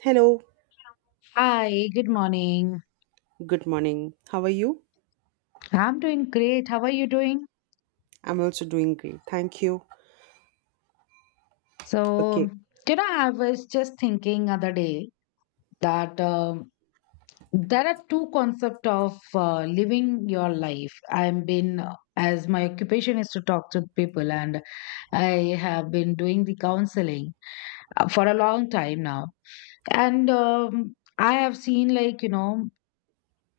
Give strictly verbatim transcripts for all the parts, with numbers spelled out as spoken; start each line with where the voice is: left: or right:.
right: Hello,
left: Hi, good morning.
right: good morning. How are you?
left: I'm doing great. How are you doing?
right: I'm also doing great. Thank you.
left: So,
right: Okay,
left: you know, I was just thinking other day that um, there are two concept of uh, living your life. I've been, uh, as my occupation is to talk to people, and I have been doing the counseling uh, for a long time now. And um, I have seen, like, you know,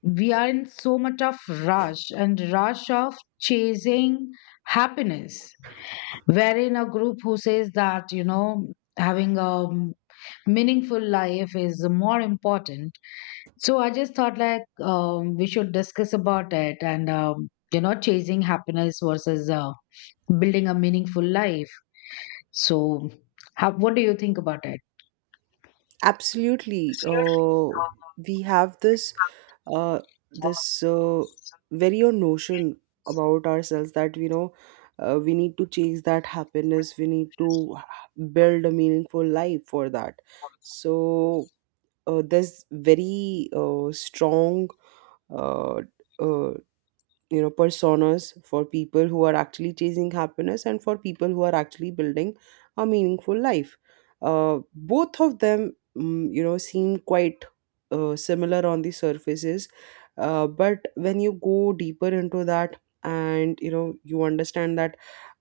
left: we are in so much of rush and rush of chasing happiness. We're in a group who says that, you know, having a meaningful life is more important. So I just thought like um, we should discuss about it, and, um, you know, chasing happiness versus uh, building a meaningful life. So, how, what do you think about it?
right: absolutely. Uh, we have this uh, this uh, very own notion about ourselves that you know uh, we need to chase that happiness. We need to h- build a meaningful life for that. So, uh, there's very uh, strong, uh, uh, you know, personas for people who are actually chasing happiness and for people who are actually building a meaningful life. Uh, both of them mm, you know seem quite uh, similar on the surfaces, uh, but when you go deeper into that and you know you understand that,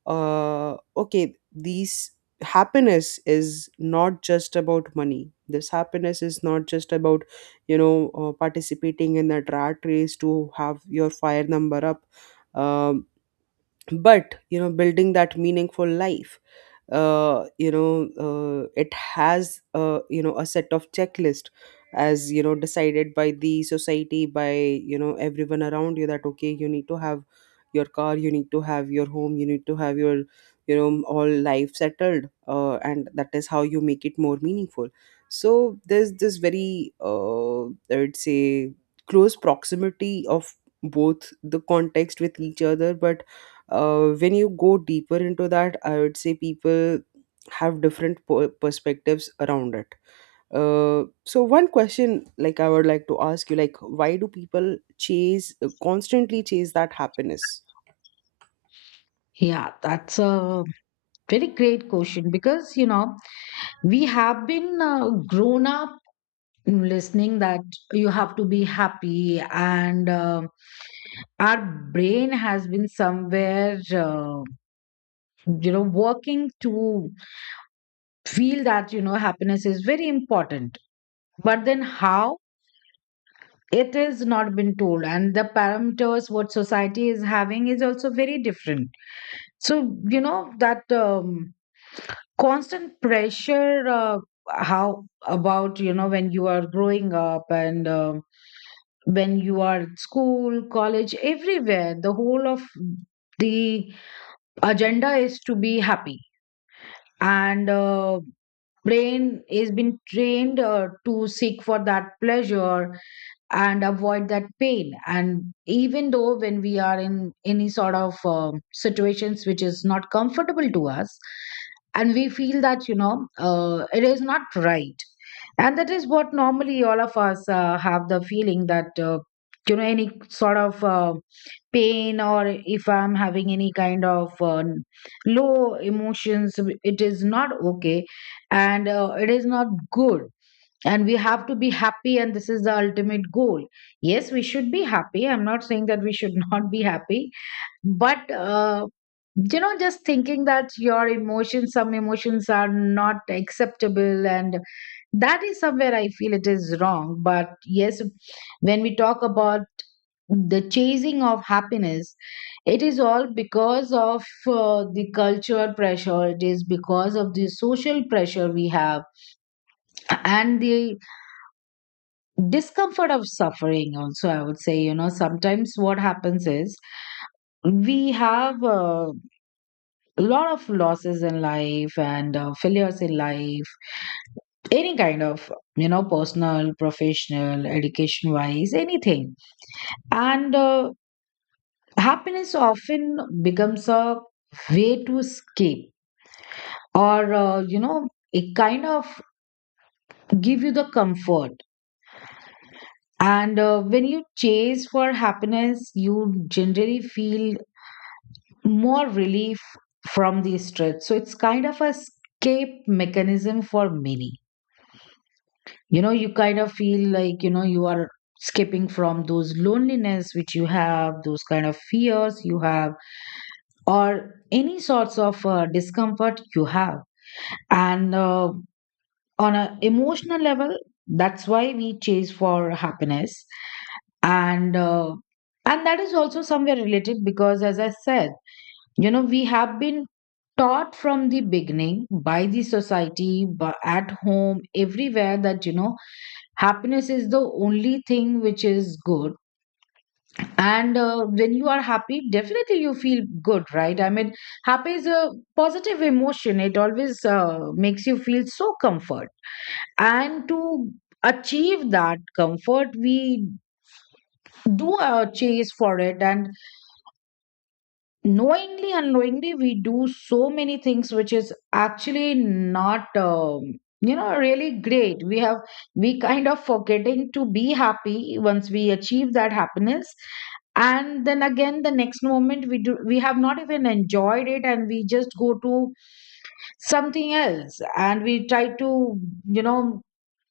right: uh, okay, these happiness is not just about money, this happiness is not just about, you know, uh, participating in that rat race to have your fire number up. um, but you know building that meaningful life, uh, you know uh, it has, uh, you know, a set of checklist as you know decided by the society, by you know everyone around you, that okay you need to have your car, you need to have your home, you need to have your, you know, all life settled, uh, and that is how you make it more meaningful. So there's this very, uh, I would say, close proximity of both the context with each other, but uh, when you go deeper into that, I would say people have different per- perspectives around it. Uh, so one question like I would like to ask you, like why do people chase, uh, constantly chase that happiness?
left: Yeah, that's a very great question because, you know, we have been uh, grown up listening that you have to be happy, and um our brain has been somewhere uh, you know working to feel that you know happiness is very important, but then how it is not been told, and the parameters what society is having is also very different. So you know that, um, constant pressure, uh, how about you know when you are growing up, and um when you are at school, college, everywhere. The whole of the agenda is to be happy. And uh, brain is been trained uh, to seek for that pleasure and avoid that pain, and even though when we are in any sort of um, situations which is not comfortable to us, and we feel that you know uh, it is not right. And that is what normally all of us uh, have the feeling that, uh, you know, any sort of uh, pain, or if I'm having any kind of uh, low emotions, it is not okay, and uh, it is not good, and we have to be happy, and this is the ultimate goal. Yes, we should be happy. I'm not saying that we should not be happy, but uh, you know, just thinking that your emotions, some emotions are not acceptable, and that is somewhere I feel it is wrong. But yes, when we talk about the chasing of happiness, it is all because of uh, the cultural pressure, it is because of the social pressure we have, and the discomfort of suffering also, I would say. You know, sometimes what happens is we have a lot of losses in life and uh, failures in life, any kind of, you know, personal, professional, education wise, anything. And uh, happiness often becomes a way to escape, or uh, you know, it kind of give you the comfort. And uh, when you chase for happiness, you generally feel more relief from the stress. So it's kind of a escape mechanism for many. You know, you kind of feel like, you know, you are escaping from those loneliness which you have, those kind of fears you have, or any sorts of uh, discomfort you have. And uh, on an emotional level, that's why we chase for happiness. And uh, and that is also somewhere related because, as I said, you know, we have been taught from the beginning by the society but at home everywhere that you know happiness is the only thing which is good. And uh, when you are happy, definitely you feel good, right? I mean, happy is a positive emotion. It always, uh, makes you feel so comfort, and to achieve that comfort we do uh, chase for it. And knowingly, unknowingly, we do so many things which is actually not, um, you know, really great. We have we kind of forgetting to be happy once we achieve that happiness, and then again the next moment, we do we have not even enjoyed it, and we just go to something else and we try to, you know,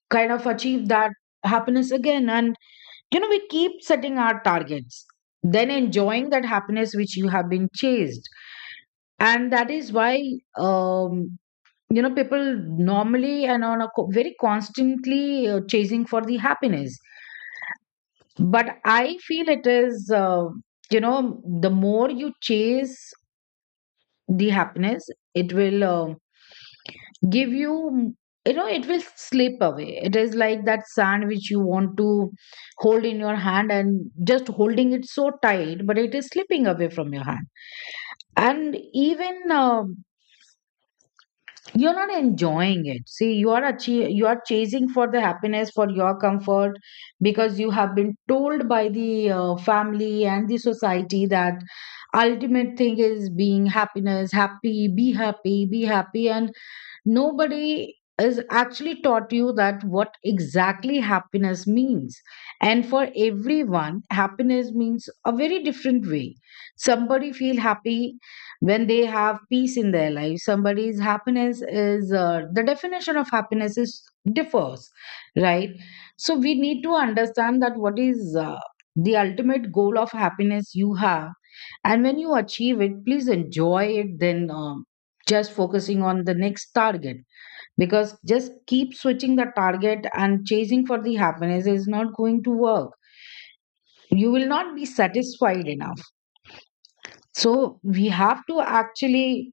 left: kind of achieve that happiness again. And you know, we keep setting our targets then enjoying that happiness which you have been chased. And that is why, um, you know, people normally and on a co- very constantly uh, chasing for the happiness. But I feel it is, uh, you know, the more you chase the happiness, it will, uh, give you, you know, it will slip away. It is like that sand which you want to hold in your hand and just holding it so tight, but it is slipping away from your hand. And even um you're not enjoying it. See, you are achieve, you are chasing for the happiness for your comfort because you have been told by the uh, family and the society that ultimate thing is being happiness. Happy, be happy, be happy. And nobody is actually taught you that what exactly happiness means. And for everyone, happiness means a very different way. Somebody feel happy when they have peace in their life. Somebody's happiness is, uh, the definition of happiness is differs, right? So we need to understand that what is uh, the ultimate goal of happiness you have, and when you achieve it, please enjoy it then, um just focusing on the next target, because just keep switching the target and chasing for the happiness is not going to work. You will not be satisfied enough. So we have to actually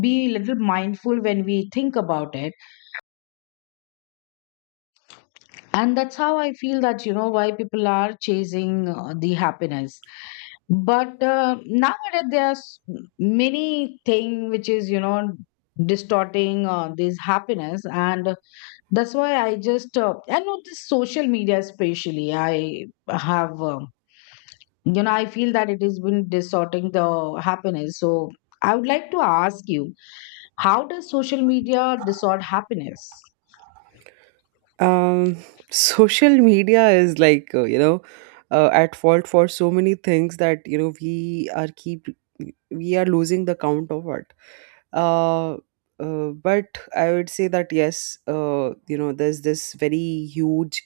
left: be a little mindful when we think about it. And that's how I feel that, you know, why people are chasing uh, the happiness. But uh, nowadays there's many thing which is you know distorting uh, this happiness. And that's why I just uh, I know this social media especially, I have, um, you know, I feel that it has been distorting the happiness. So I would like to ask you, how does social media distort happiness?
right: um Social media is like, uh, you know, uh, at fault for so many things that you know we are keep we are losing the count of it. uh, uh but I would say that yes, uh you know there's this very huge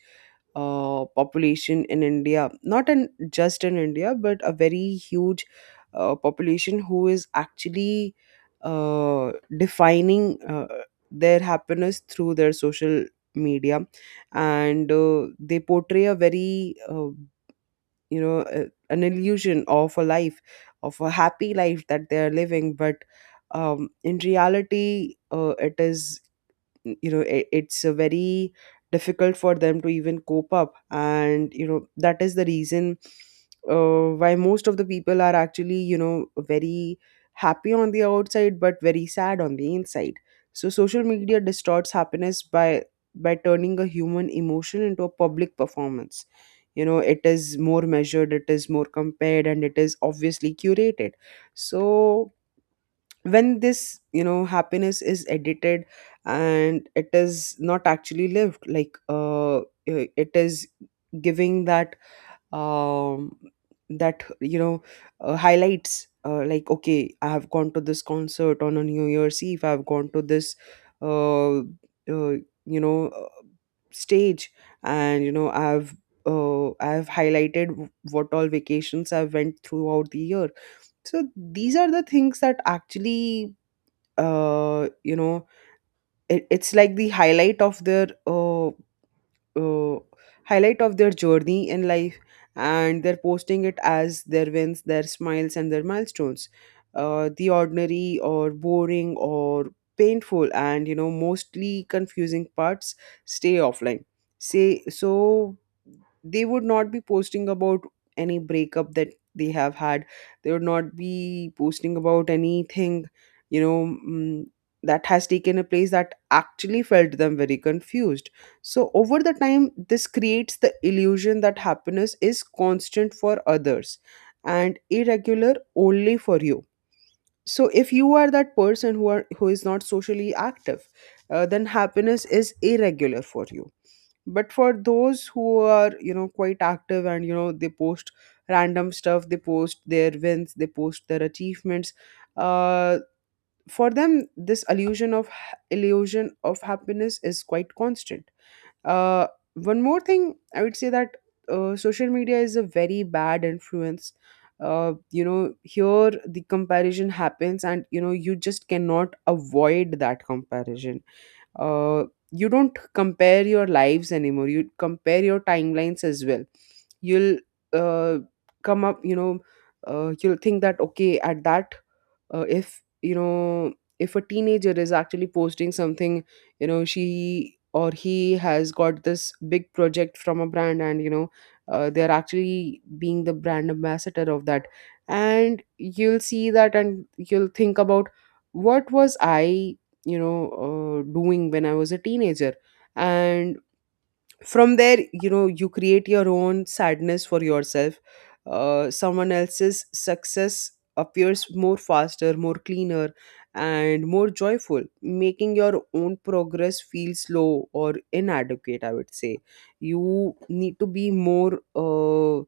right: uh, population in India, not in just in India, but a very huge uh, population who is actually uh, defining, uh, their happiness through their social media, and uh, they portray a very, uh, you know, uh, an illusion of a life, of a happy life that they are living, but um, in reality, uh, it is, you know, it, it's a very difficult for them to even cope up, and you know that is the reason uh, why most of the people are actually, you know, very happy on the outside but very sad on the inside. So social media distorts happiness by by turning a human emotion into a public performance. You know it is more measured, it is more compared, and it is obviously curated. So when this, you know, happiness is edited and it is not actually lived, like uh i- it is giving that, um that, you know, uh, highlights, uh, like okay I have gone to this concert on a New Year's Eve, I've gone to this, uh, uh you know, uh, stage, and you know I've, uh, I've highlighted w- what all vacations I've went throughout the year. So these are the things that actually, uh you know, it, it's like the highlight of their, uh uh, highlight of their journey in life, and they're posting it as their wins, their smiles, and their milestones. Uh, the ordinary or boring or painful and you know mostly confusing parts stay offline. Say so they would not be posting about any breakup that they have had. They would not be posting about anything, you know, mm, that has taken a place that actually felt them very confused. So, over the time, this creates the illusion that happiness is constant for others and irregular only for you. So, if you are that person who are who is not socially active, uh, then happiness is irregular for you. But for those who are, you know, quite active, and you know they post random stuff, they post their wins, they post their achievements. Uh, for them, this illusion of illusion of happiness is quite constant. uh, One more thing, I would say that, uh, social media is a very bad influence. Uh, you know, here the comparison happens, and you know, you just cannot avoid that comparison. Uh, you don't compare your lives anymore, you compare your timelines as well. You'll, uh, come up, you know, uh, you'll think that okay, at that, uh, if you know, if a teenager is actually posting something, you know she or he has got this big project from a brand and you know, uh, they're actually being the brand ambassador of that, and you'll see that and you'll think about what was I, you know, uh, doing when I was a teenager, and from there, you know, you create your own sadness for yourself. Uh, someone else's success appears more faster, more cleaner, and more joyful, making your own progress feel slow or inadequate. I would say you need to be more, uh,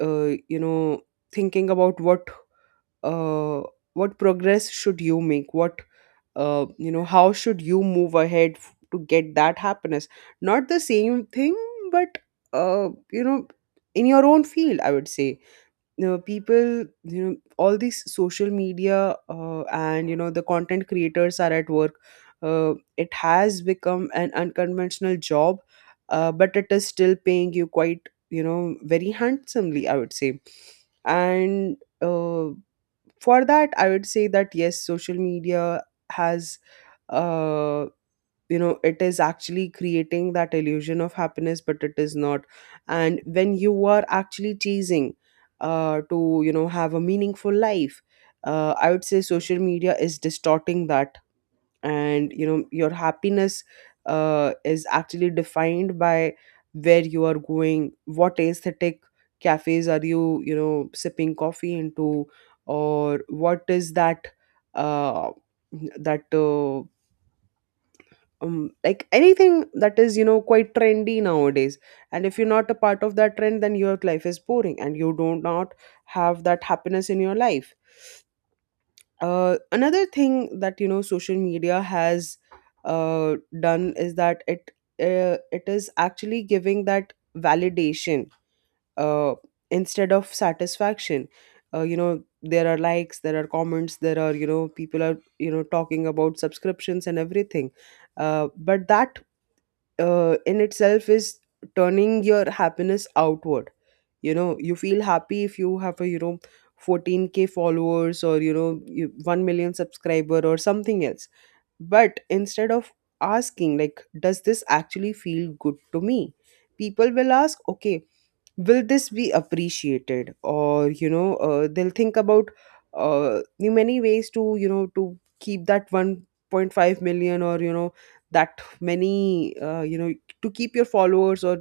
right: uh, you know, thinking about what, uh, what progress should you make, what, uh, you know, how should you move ahead f- to get that happiness. Not the same thing, but, uh, you know, in your own field, I would say. You know people, you know all these social media, uh, and you know the content creators are at work. Uh, it has become an unconventional job, uh, but it is still paying you quite, you know, very handsomely, I would say. And uh for that I would say that yes, social media has, uh you know, it is actually creating that illusion of happiness, but it is not. And when you are actually chasing, uh to you know have a meaningful life, uh, I would say social media is distorting that. And you know your happiness, uh, is actually defined by where you are going, what aesthetic cafes are you, you know, sipping coffee into, or what is that, uh, that uh, um, like anything that is, you know, quite trendy nowadays. And if you're not a part of that trend, then your life is boring and you do not have that happiness in your life. Uh, another thing that you know social media has uh, done is that it uh, it is actually giving that validation uh, instead of satisfaction. Uh, you know there are likes, there are comments, there are you know people are you know talking about subscriptions and everything, uh, but that, uh, in itself is turning your happiness outward. You know you feel happy if you have a, you know, fourteen k followers, or you know you- one million subscriber or something else. But instead of asking like does this actually feel good to me, people will ask okay, will this be appreciated, or you know uh, they'll think about uh, the many ways to, you know, to keep that one point five million, or you know that many, uh, you know, to keep your followers, or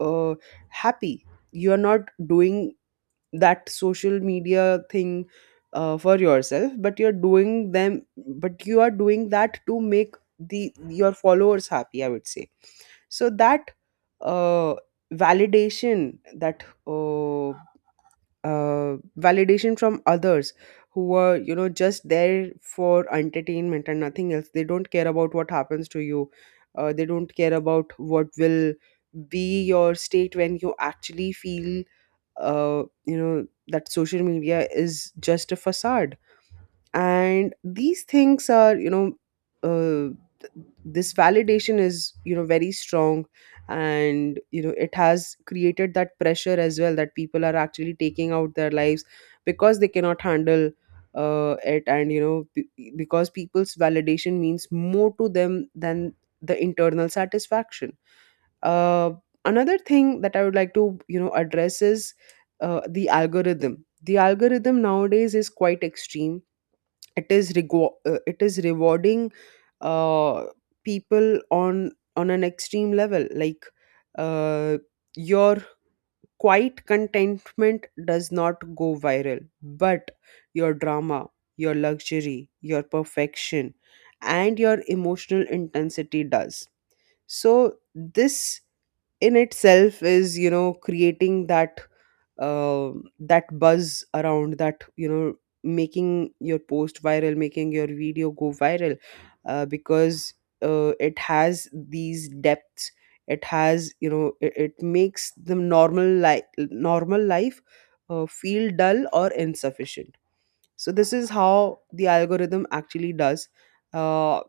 right: uh, happy. You are not doing that social media thing, uh, for yourself, but you're doing them but you are doing that to make the your followers happy, I would say. So that, uh, validation, that uh, uh, validation from others who are, you know, just there for entertainment and nothing else. They don't care about what happens to you. Uh, they don't care about what will be your state when you actually feel, uh, you know, that social media is just a facade. And these things are, you know, uh, th- this validation is, you know, very strong. And you know it has created that pressure as well, that people are actually taking out their lives because they cannot handle uh, it. And you know be- because people's validation means more to them than the internal satisfaction. uh, Another thing that I would like to, you know, address is, uh, the algorithm. The algorithm nowadays is quite extreme. It is rego- uh, it is rewarding uh, people on on an extreme level. Like, uh, your quiet contentment does not go viral, but your drama, your luxury, your perfection, and your emotional intensity does. So this in itself is you know creating that uh, that buzz around that, you know making your post viral, making your video go viral, uh, because uh, it has these depths. It has you know it, it makes the normal life normal life uh, feel dull or insufficient. So this is how the algorithm actually does. Uh,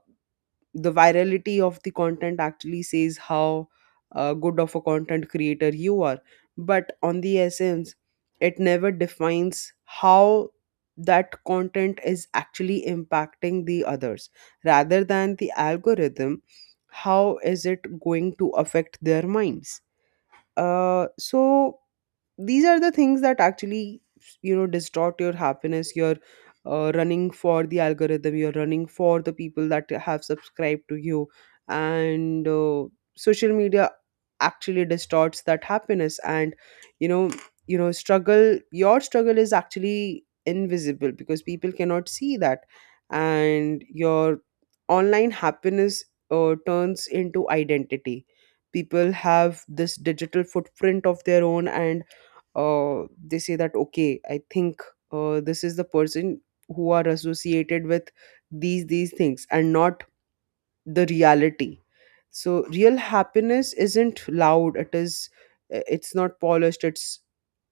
right: the virality of the content actually says how uh, good of a content creator you are, but on the essence, it never defines how that content is actually impacting the others. Rather than the algorithm, how is it going to affect their minds? Uh, so these are the things that actually, you know distort your happiness. You're uh, running for the algorithm, you're running for the people that have subscribed to you, and uh, social media actually distorts that happiness. And you know you know struggle, your struggle is actually invisible because people cannot see that. And your online happiness uh, turns into identity. People have this digital footprint of their own, and uh, they say that, okay, I think uh, this is the person who are associated with these these things and not the reality. So real happiness isn't loud, it is uh, it's not polished, it's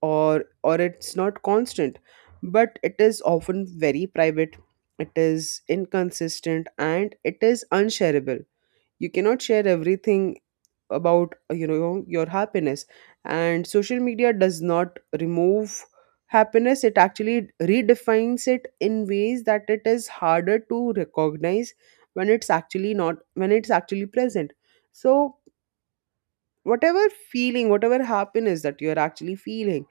right: or or it's not constant, but it is often very private. It is inconsistent and it is unshareable. You cannot share everything about uh, you know your happiness. And social media does not remove happiness, it actually redefines it in ways that it is harder to recognize when it's actually not, when it's actually present. So whatever feeling, whatever happiness that you're actually feeling,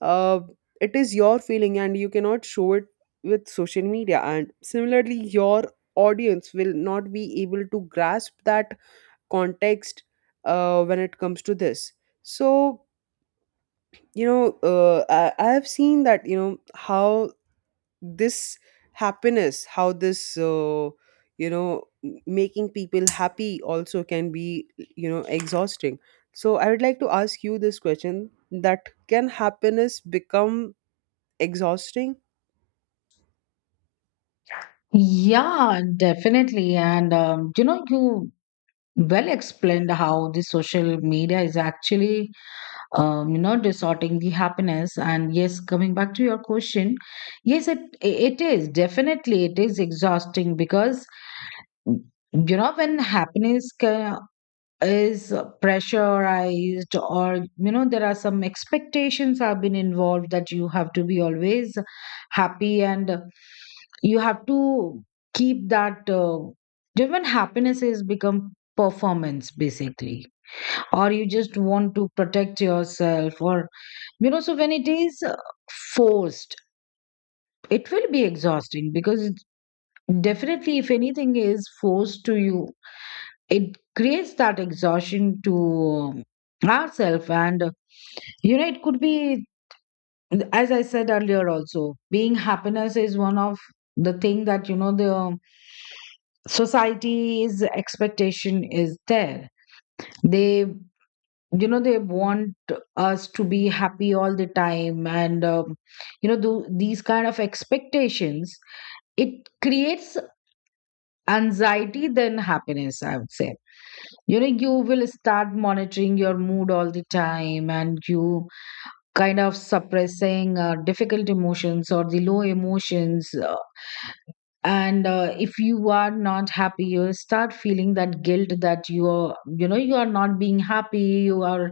right: uh, it is your feeling, and you cannot show it with social media. And similarly, your audience will not be able to grasp that context uh, when it comes to this. So, you know, uh, I, I have seen that, you know, how this happiness, how this, uh, you know, m- making people happy also can be, you know, exhausting. So, I would like to ask you this question, that can happiness become exhausting?
left: Yeah, definitely. And um, you know, you well explained how the social media is actually, um, you know, distorting the happiness. And yes, coming back to your question, yes, it it is definitely, it is exhausting because you know when happiness ca- is pressurized, or you know there are some expectations have been involved that you have to be always happy, and you have to keep that, uh, you when happiness is become performance basically, or you just want to protect yourself, or you know, so when it is uh, forced, it will be exhausting because definitely if anything is forced to you, it creates that exhaustion to ourselves. And uh, you know, it could be, as I said earlier also, being happiness is one of the thing that you know the, um, society's expectation is there. They, you know, they want us to be happy all the time. And um, you know, do these kind of expectations, it creates anxiety than happiness, I would say. You know, you will start monitoring your mood all the time, and you kind of suppressing uh, difficult emotions or the low emotions, uh, and uh, if you are not happy, you start feeling that guilt that you are, you know, you are not being happy, you are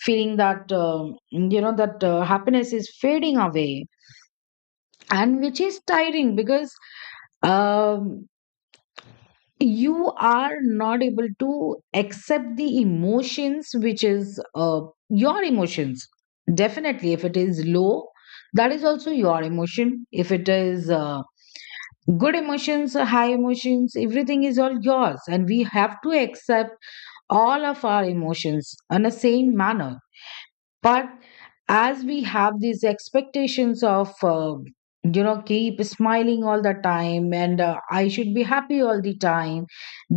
left: feeling that um you know that, uh, happiness is fading away, and which is tiring because um you are not able to accept the emotions which is, uh, your emotions. Definitely, if it is low, that is also your emotion. If it is, uh, good emotions, uh, high emotions, everything is all yours, and we have to accept all of our emotions in the same manner. But as we have these expectations of, uh, you know, keep smiling all the time, and uh, I should be happy all the time,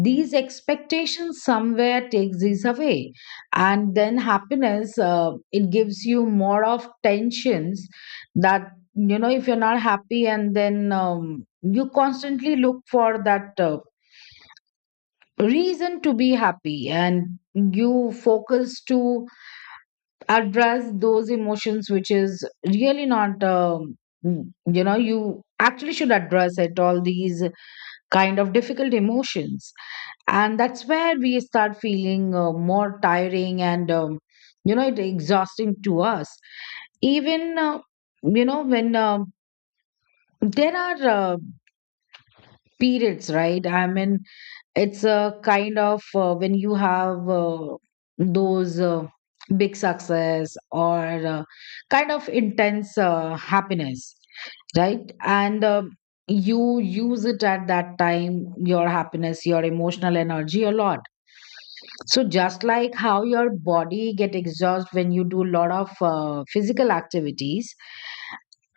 left: these expectations somewhere takes this away. And then happiness, uh, it gives you more of tensions, that you know if you're not happy, and then, um, you constantly look for that uh, reason to be happy, and you focus to address those emotions which is really not, um, mm, you know, you actually should address it, all these kind of difficult emotions. And that's where we start feeling uh, more tiring, and, um, you know, it exhausting to us. Even, uh, you know, when um there are, uh, periods, right? I mean, it's a kind of uh, when you have, uh, those, uh, big success, or uh, kind of intense uh, happiness, right? And um you use it at that time, your happiness, your emotional energy a lot. So just like how your body get exhausted when you do a lot of uh, physical activities,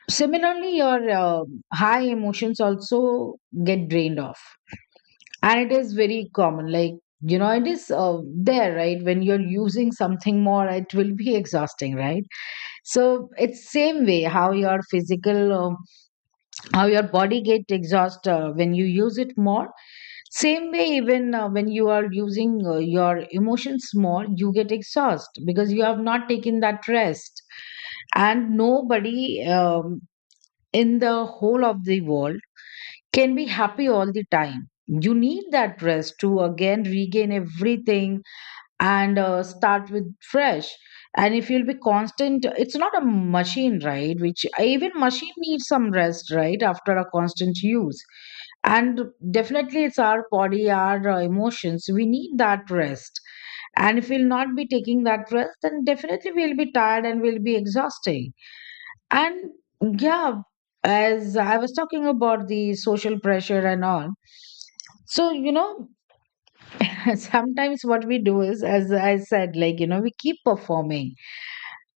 left: similarly your, uh, high emotions also get drained off. And it is very common, like, you know, it is, uh, there, right? When you're using something more, it will be exhausting, right? So it's same way how your physical, um, how your body get exhaust uh, when you use it more. Same way, even uh, when you are using uh, your emotions more, you get exhaust because you have not taken that rest. And nobody, um, in the whole of the world can be happy all the time. You need that rest to again regain everything and uh, start with fresh. And if you'll be constant, it's not a machine, right? Which even machine needs some rest, right? After a constant use. And definitely, it's our body, our uh, emotions. We need that rest. And if we'll not be taking that rest, then definitely we'll be tired and we'll be exhausting. And yeah, as I was talking about the social pressure and all, so you know, sometimes what we do is, as I said, like you know, we keep performing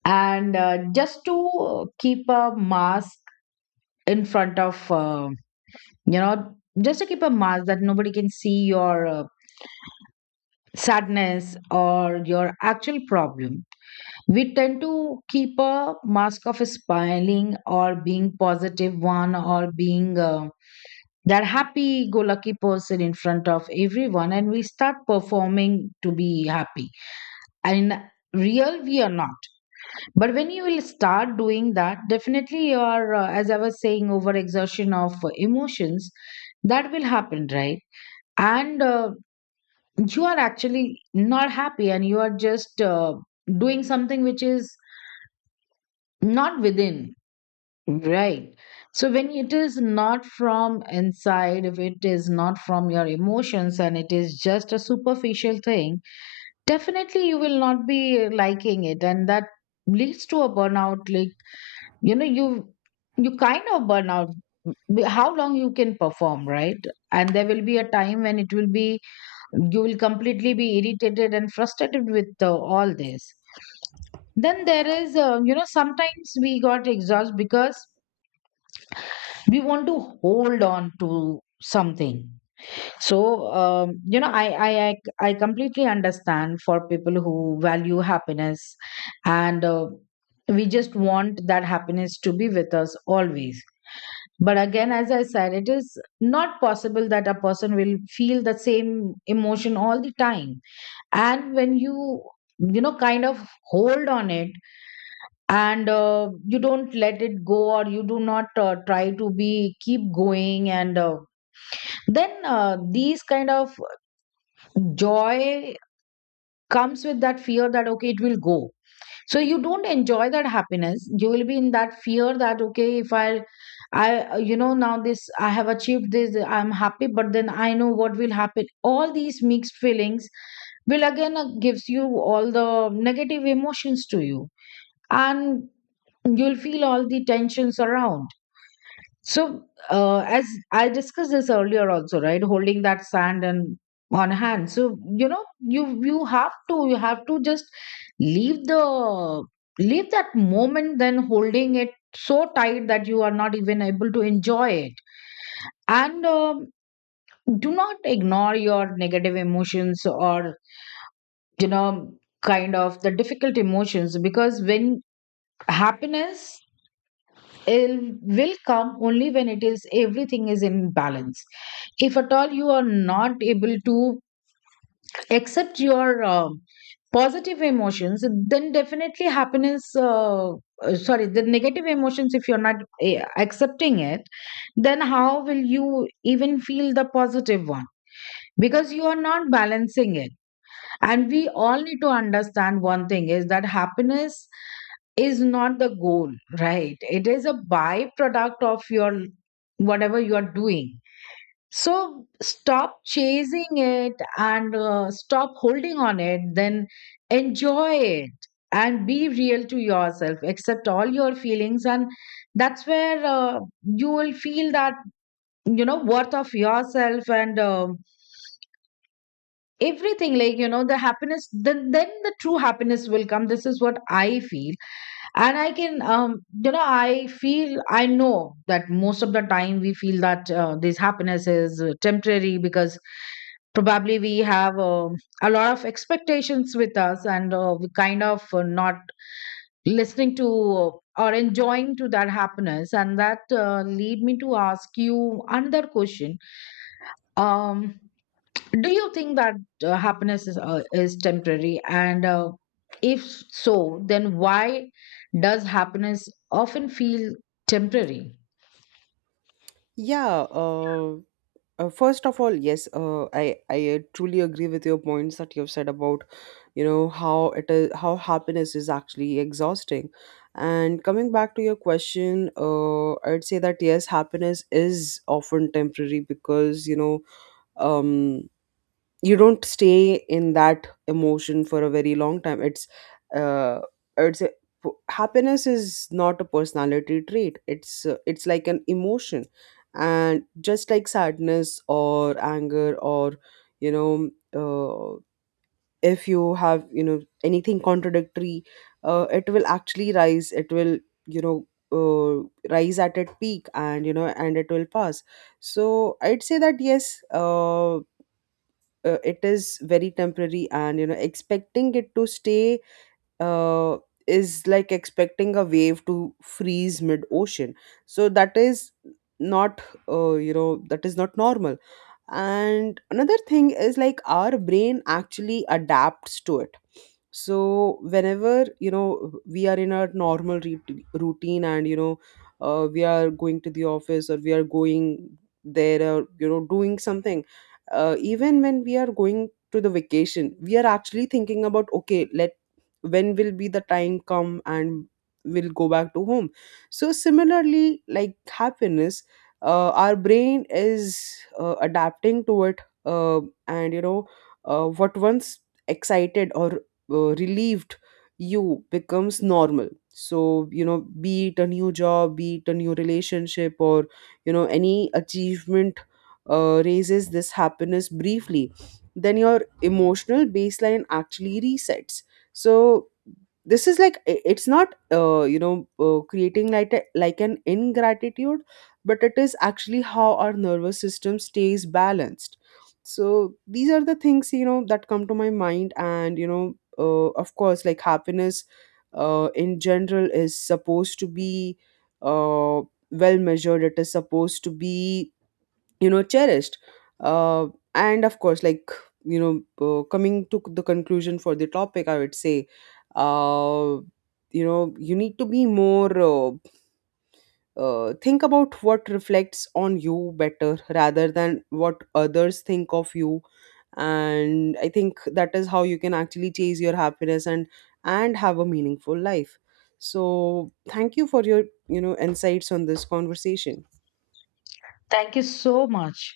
left: and uh, just to keep a mask in front of, uh, you know, just to keep a mask that nobody can see your uh, sadness or your actual problem. We tend to keep a mask of smiling or being positive one or being. Uh, that happy go lucky person in front of everyone and we start performing to be happy, and in real we are not. But when you will start doing that, definitely you are, uh, as I was saying, over exertion of uh, emotions. That will happen, right? And uh, you are actually not happy and you are just uh, doing something which is not within. Right. So when it is not from inside, if it is not from your emotions and it is just a superficial thing, definitely you will not be liking it. And that leads to a burnout. Like, you know, you you kind of burn out w- how long you can perform, right? And there will be a time when it will be you will completely be irritated and frustrated with uh, all this. Then there is, uh, you know, sometimes we got exhausted because we want to hold on to something. So um, you know, I, I i i completely understand for people who value happiness, and uh, we just want that happiness to be with us always. But again, as I said, it is not possible that a person will feel the same emotion all the time. And when you you know, kind of hold on it and uh, you don't let it go, or you do not uh, try to be keep going, and uh, then uh, these kind of joy comes with that fear that okay it will go. So you don't enjoy that happiness, you will be in that fear that okay, if I I uh, you know, now this I have achieved, this I'm happy, but then I know what will happen. All these mixed feelings will again uh, gives you all the negative emotions to you, and you'll feel all the tensions around. So, uh, as I discussed this earlier also, right? Holding that sand and on hand. So, you know, you you have to you have to just leave the leave that moment, then holding it so tight that you are not even able to enjoy it. And um, do not ignore your negative emotions, or you know, kind of the difficult emotions, because when happiness, it will come only when it is everything is in balance. If at all you are not able to accept your um positive emotions, then definitely happiness uh, uh, sorry, the negative emotions, if you're not eh, accepting it, then how will you even feel the positive one? Because you are not balancing it. And we all need to understand one thing is that happiness is not the goal, right? It is a byproduct of your whatever you are doing. So stop chasing it, and uh, stop holding on it, then enjoy it and be real to yourself, accept all your feelings. And that's where uh, you will feel that, you know, worth of yourself and um everything like, you know, the happiness, then, then the true happiness will come. This is what I feel. And I can um you know, I feel, I know that most of the time we feel that uh, this happiness is uh, temporary because probably we have um a lot of expectations with us, and uh, we kind of uh, not listening to uh, or enjoying to that happiness. And that uh, lead me to ask you another question. um do you think that uh, happiness is, uh, is temporary? And uh, if so, then why does happiness often feel temporary?
right: Yeah, uh, uh, first of all, yes, uh, I I uh, truly agree with your points that you've said about, you know, how it is, how happiness is actually exhausting. And coming back to your question, uh, I'd say that yes, happiness is often temporary because, you know, um you don't stay in that emotion for a very long time. It's uh it's a, happiness is not a personality trait. It's uh, it's like an emotion. And just like sadness or anger or, you know, uh, if you have, you know, anything contradictory, uh, it will actually rise, it will, you know, uh, rise at its peak, and you know, and it will pass. So I'd say that yes uh, uh, it is very temporary, and you know, expecting it to stay uh, is like expecting a wave to freeze mid ocean. So that is not, uh, you know, that is not normal. And another thing is, like, our brain actually adapts to it. So whenever, you know, we are in a normal re- routine, and you know, uh, we are going to the office, or we are going there, or you know, doing something, uh, even when we are going to the vacation, we are actually thinking about, okay, let, when will be the time come and we'll go back to home. So similarly, like happiness, uh, our brain is uh, adapting to it, uh, and you know, uh, what once excited or uh, relieved you becomes normal. So you know, be it a new job, be it a new relationship, or you know, any achievement, uh, raises this happiness briefly, then your emotional baseline actually resets. So this is like i- it's not, uh, you know, uh, creating like a, like an ingratitude, but it is actually how our nervous system stays balanced. So these are the things, you know, that come to my mind. And you know, uh, of course, like happiness uh, in general is supposed to be uh, well measured, it is supposed to be, you know, cherished, uh, and of course, like, you know, uh, coming to the conclusion for the topic, I would say uh, you know, you need to be more uh, uh, think about what reflects on you better rather than what others think of you. And I think that is how you can actually chase your happiness and and have a meaningful life. So thank you for your, you know, insights on this conversation.
left: Thank you so much.